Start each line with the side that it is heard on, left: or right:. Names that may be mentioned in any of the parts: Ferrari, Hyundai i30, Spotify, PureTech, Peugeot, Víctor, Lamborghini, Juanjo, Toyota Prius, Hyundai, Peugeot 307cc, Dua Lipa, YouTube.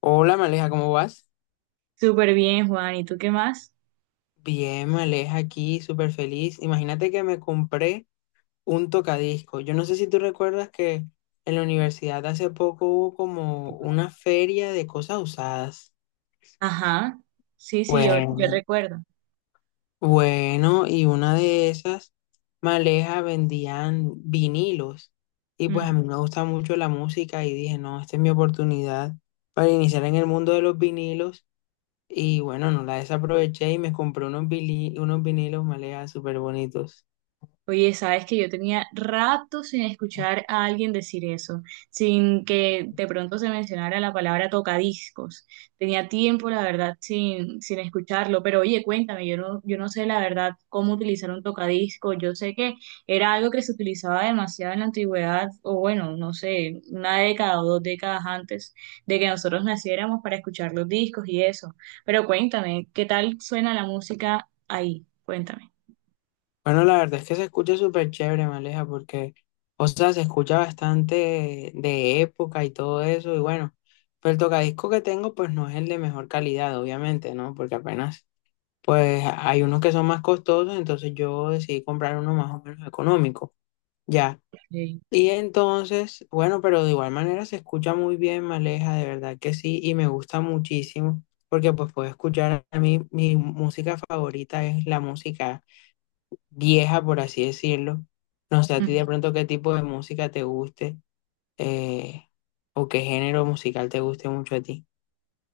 left: Hola, Maleja, ¿cómo vas?
right: Súper bien, Juan. ¿Y tú qué más?
left: Bien, Maleja, aquí súper feliz. Imagínate que me compré un tocadisco. Yo no sé si tú recuerdas que en la universidad hace poco hubo como una feria de cosas usadas.
right: Ajá. Sí, sí, yo
left: Bueno,
right: recuerdo.
left: bueno, y una de esas, Maleja, vendían vinilos. Y pues a mí me gusta mucho la música y dije, no, esta es mi oportunidad para iniciar en el mundo de los vinilos. Y bueno, no la desaproveché y me compré unos vinilos, Maleja, súper bonitos.
right: Oye, sabes que yo tenía rato sin escuchar a alguien decir eso, sin que de pronto se mencionara la palabra tocadiscos. Tenía tiempo, la verdad, sin escucharlo, pero oye, cuéntame, yo no sé la verdad cómo utilizar un tocadiscos. Yo sé que era algo que se utilizaba demasiado en la antigüedad, o bueno, no sé, una década o dos décadas antes de que nosotros naciéramos para escuchar los discos y eso. Pero cuéntame, ¿qué tal suena la música ahí? Cuéntame.
left: Bueno, la verdad es que se escucha súper chévere, Maleja, porque, o sea, se escucha bastante de época y todo eso. Y bueno, pero el tocadisco que tengo, pues no es el de mejor calidad, obviamente, ¿no? Porque apenas, pues hay unos que son más costosos, entonces yo decidí comprar uno más o menos económico. Ya.
right: Sí.
left: Y entonces, bueno, pero de igual manera se escucha muy bien, Maleja, de verdad que sí, y me gusta muchísimo, porque pues puedo escuchar a mí, mi música favorita es la música vieja, por así decirlo. No sé a ti de pronto qué tipo de música te guste, eh, o qué género musical te guste mucho a ti.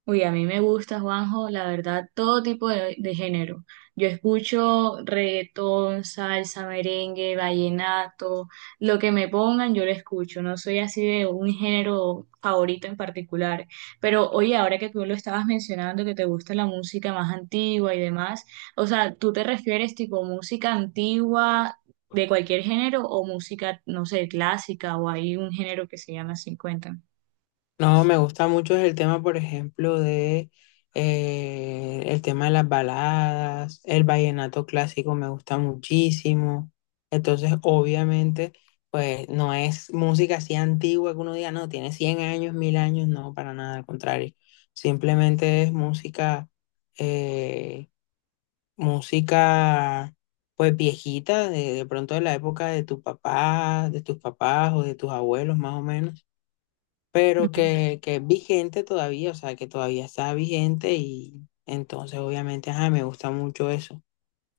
right: Uy, a mí me gusta, Juanjo, la verdad, todo tipo de género. Yo escucho reggaetón, salsa, merengue, vallenato, lo que me pongan, yo lo escucho. No soy así de un género favorito en particular. Pero oye, ahora que tú lo estabas mencionando, que te gusta la música más antigua y demás, o sea, ¿tú te refieres tipo música antigua de cualquier género o música, no sé, clásica o hay un género que se llama 50?
left: No, me gusta mucho el tema, por ejemplo, de el tema de las baladas, el vallenato clásico me gusta muchísimo. Entonces, obviamente, pues no es música así antigua que uno diga, no, tiene 100 años, 1000 años, no, para nada, al contrario. Simplemente es eh, música, pues viejita, de pronto de la época de tu papá, de tus papás o de tus abuelos, más o menos pero que es vigente todavía, o sea, que todavía está vigente y entonces obviamente, ajá, me gusta mucho eso.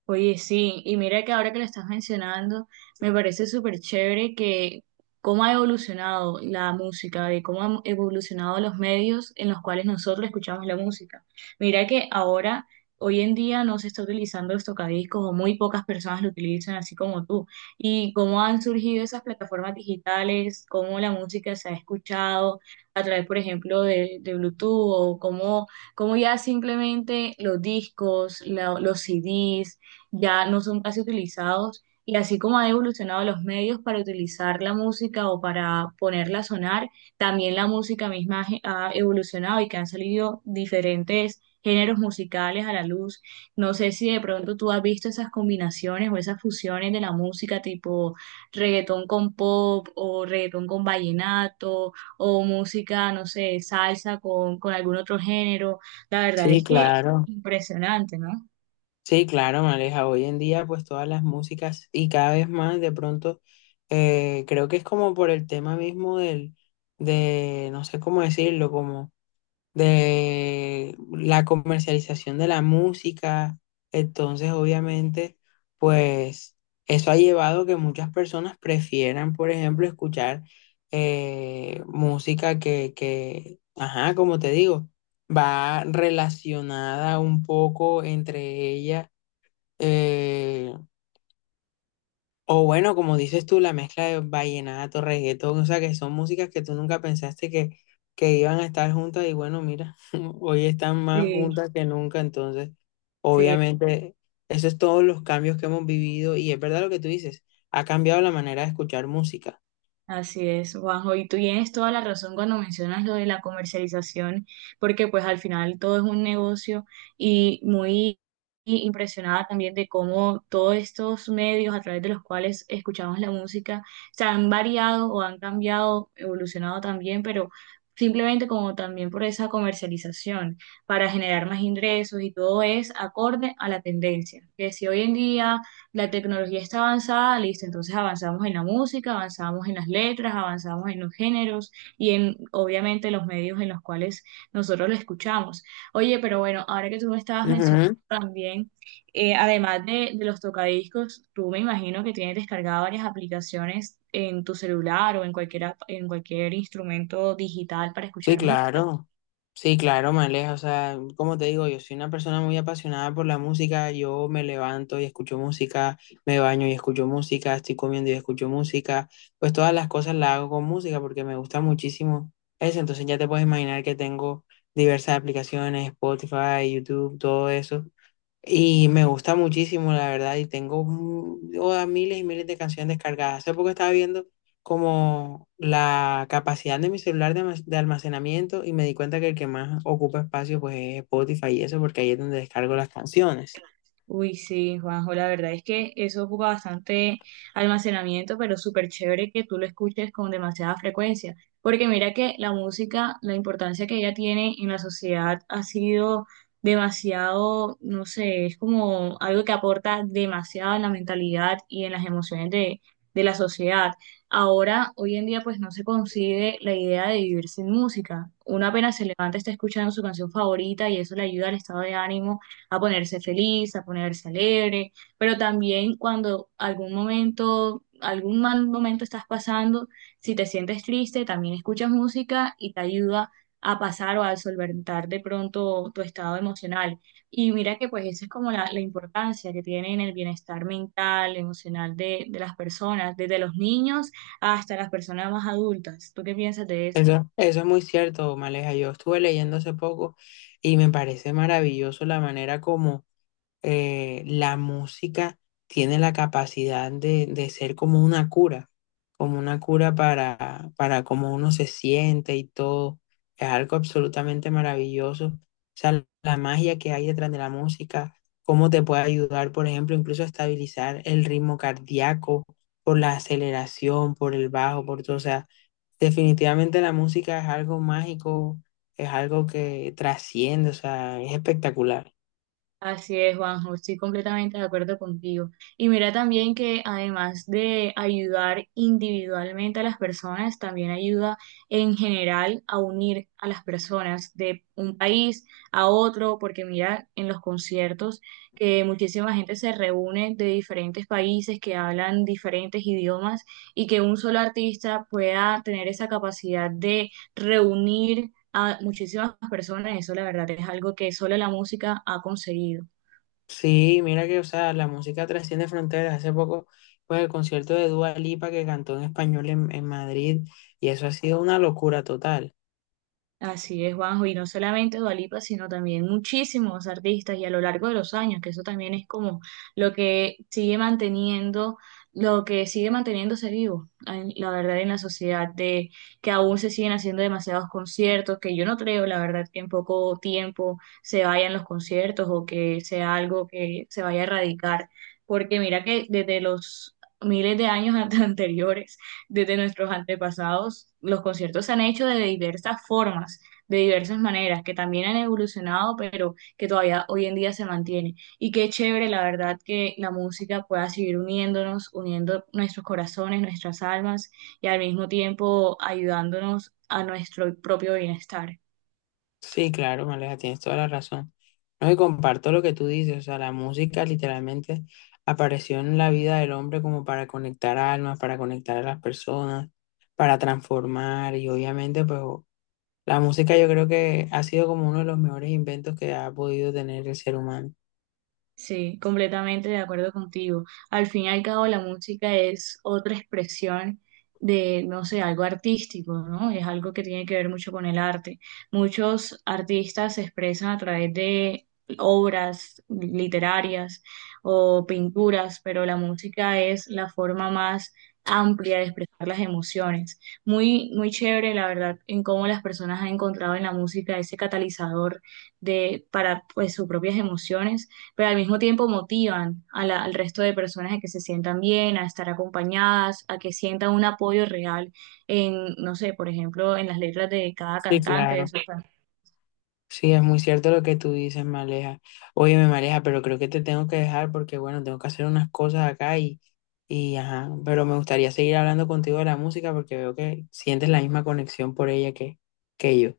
right: Oye, sí, y mira que ahora que lo estás mencionando, me parece súper chévere que cómo ha evolucionado la música, de cómo han evolucionado los medios en los cuales nosotros escuchamos la música. Mira que ahora, hoy en día, no se está utilizando los tocadiscos o muy pocas personas lo utilizan así como tú. Y cómo han surgido esas plataformas digitales, cómo la música se ha escuchado a través, por ejemplo, de Bluetooth o cómo, cómo ya simplemente los discos, los CDs ya no son casi utilizados y así como han evolucionado los medios para utilizar la música o para ponerla a sonar, también la música misma ha evolucionado y que han salido diferentes géneros musicales a la luz. No sé si de pronto tú has visto esas combinaciones o esas fusiones de la música tipo reggaetón con pop o reggaetón con vallenato o música, no sé, salsa con algún otro género. La verdad
left: Sí,
right: es que
left: claro.
right: impresionante, ¿no?
left: Sí, claro, Maleja. Hoy en día, pues todas las músicas y cada vez más, de pronto, creo que es como por el tema mismo del, no sé cómo decirlo, como... de la comercialización de la música. Entonces, obviamente, pues eso ha llevado a que muchas personas prefieran, por ejemplo, escuchar música que, ajá, como te digo, va relacionada un poco entre ella. eh, o bueno, como dices tú, la mezcla de vallenato, reggaetón, o sea, que son músicas que tú nunca pensaste que iban a estar juntas y bueno, mira, hoy están más
right: Sí,
left: juntas que nunca, entonces,
right: sí,
left: obviamente, eso es todos los cambios que hemos vivido y es verdad lo que tú dices, ha cambiado la manera de escuchar música.
right: así es, Juanjo, y tú tienes toda la razón cuando mencionas lo de la comercialización, porque pues al final todo es un negocio y muy impresionada también de cómo todos estos medios a través de los cuales escuchamos la música se han variado o han cambiado, evolucionado también, pero simplemente como también por esa comercialización para generar más ingresos y todo es acorde a la tendencia, que si hoy en día la tecnología está avanzada, listo, entonces avanzamos en la música, avanzamos en las letras, avanzamos en los géneros y en, obviamente, los medios en los cuales nosotros lo escuchamos. Oye, pero bueno, ahora que tú me estabas mencionando
left: Ujú.
right: también, además de los tocadiscos, tú me imagino que tienes descargadas varias aplicaciones en tu celular o en cualquier, en cualquier instrumento digital para
left: Sí,
right: escuchar música.
left: claro. Sí, claro, Maleja. O sea, como te digo, yo soy una persona muy apasionada por la música. Yo me levanto y escucho música, me baño y escucho música, estoy comiendo y escucho música. Pues todas las cosas las hago con música porque me gusta muchísimo eso. Entonces ya te puedes imaginar que tengo diversas aplicaciones, Spotify, YouTube, todo eso. Y me gusta muchísimo, la verdad, y tengo miles y miles de canciones descargadas. Hace poco estaba viendo como la capacidad de mi celular de almacenamiento y me di cuenta que el que más ocupa espacio pues es Spotify y eso, porque ahí es donde descargo las canciones.
right: Uy, sí, Juanjo, la verdad es que eso ocupa bastante almacenamiento, pero súper chévere que tú lo escuches con demasiada frecuencia, porque mira que la música, la importancia que ella tiene en la sociedad ha sido demasiado, no sé, es como algo que aporta demasiado en la mentalidad y en las emociones de la sociedad. Ahora, hoy en día, pues no se concibe la idea de vivir sin música. Uno apenas se levanta, está escuchando su canción favorita y eso le ayuda al estado de ánimo a ponerse feliz, a ponerse alegre, pero también cuando algún momento, algún mal momento estás pasando, si te sientes triste, también escuchas música y te ayuda a pasar o a solventar de pronto tu estado emocional. Y mira que pues esa es como la importancia que tiene en el bienestar mental, emocional de las personas, desde los niños hasta las personas más adultas. ¿Tú qué piensas de eso?
left: Eso es muy cierto, Maleja. Yo estuve leyendo hace poco y me parece maravilloso la manera como la música tiene la capacidad de ser como una cura para cómo uno se siente y todo. Es algo absolutamente maravilloso. O sea, la magia que hay detrás de la música, cómo te puede ayudar, por ejemplo, incluso a estabilizar el ritmo cardíaco por la aceleración, por el bajo, por todo. O sea, definitivamente la música es algo mágico, es algo que trasciende, o sea, es espectacular.
right: Así es, Juanjo, estoy completamente de acuerdo contigo. Y mira también que además de ayudar individualmente a las personas, también ayuda en general a unir a las personas de un país a otro, porque mira en los conciertos que muchísima gente se reúne de diferentes países que hablan diferentes idiomas y que un solo artista pueda tener esa capacidad de reunir a muchísimas personas. Eso la verdad es algo que solo la música ha conseguido.
left: Sí, mira que, o sea, la música trasciende fronteras. Hace poco, pues el concierto de Dua Lipa que cantó en español en Madrid, y eso ha sido una locura total.
right: Así es, Juanjo, y no solamente Dua Lipa, sino también muchísimos artistas y a lo largo de los años, que eso también es como lo que sigue manteniendo, lo que sigue manteniéndose vivo, la verdad, en la sociedad, de que aún se siguen haciendo demasiados conciertos, que yo no creo, la verdad, que en poco tiempo se vayan los conciertos o que sea algo que se vaya a erradicar, porque mira que desde los miles de años anteriores desde nuestros antepasados, los conciertos se han hecho de diversas formas, de diversas maneras, que también han evolucionado, pero que todavía hoy en día se mantiene. Y qué chévere, la verdad, que la música pueda seguir uniéndonos, uniendo nuestros corazones, nuestras almas y al mismo tiempo ayudándonos a nuestro propio bienestar.
left: Sí, claro, Maleja, tienes toda la razón. No, y comparto lo que tú dices, o sea, la música literalmente apareció en la vida del hombre como para conectar almas, para conectar a las personas, para transformar, y obviamente, la música yo creo que ha sido como uno de los mejores inventos que ha podido tener el ser humano.
right: Sí, completamente de acuerdo contigo. Al fin y al cabo, la música es otra expresión de, no sé, algo artístico, ¿no? Es algo que tiene que ver mucho con el arte. Muchos artistas se expresan a través de obras literarias o pinturas, pero la música es la forma más amplia de expresar las emociones. Muy, muy chévere, la verdad, en cómo las personas han encontrado en la música ese catalizador de, para, pues, sus propias emociones pero al mismo tiempo motivan a al resto de personas a que se sientan bien, a estar acompañadas, a que sientan un apoyo real en, no sé, por ejemplo, en las letras de cada
left: Sí,
right: cantante, de
left: claro.
right: sus can-
left: Sí, es muy cierto lo que tú dices, Maleja. Oye, me Maleja, pero creo que te tengo que dejar porque, bueno, tengo que hacer unas cosas acá y, ajá, pero me gustaría seguir hablando contigo de la música porque veo que sientes la misma conexión por ella que yo.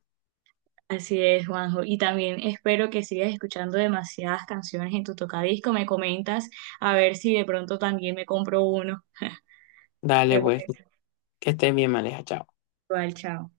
right: Así es, Juanjo. Y también espero que sigas escuchando demasiadas canciones en tu tocadisco. Me comentas a ver si de pronto también me compro uno.
left: Dale,
right: ¿Te
left: pues,
right: parece?
left: que estés bien, Maleja, chao.
right: Igual, chao.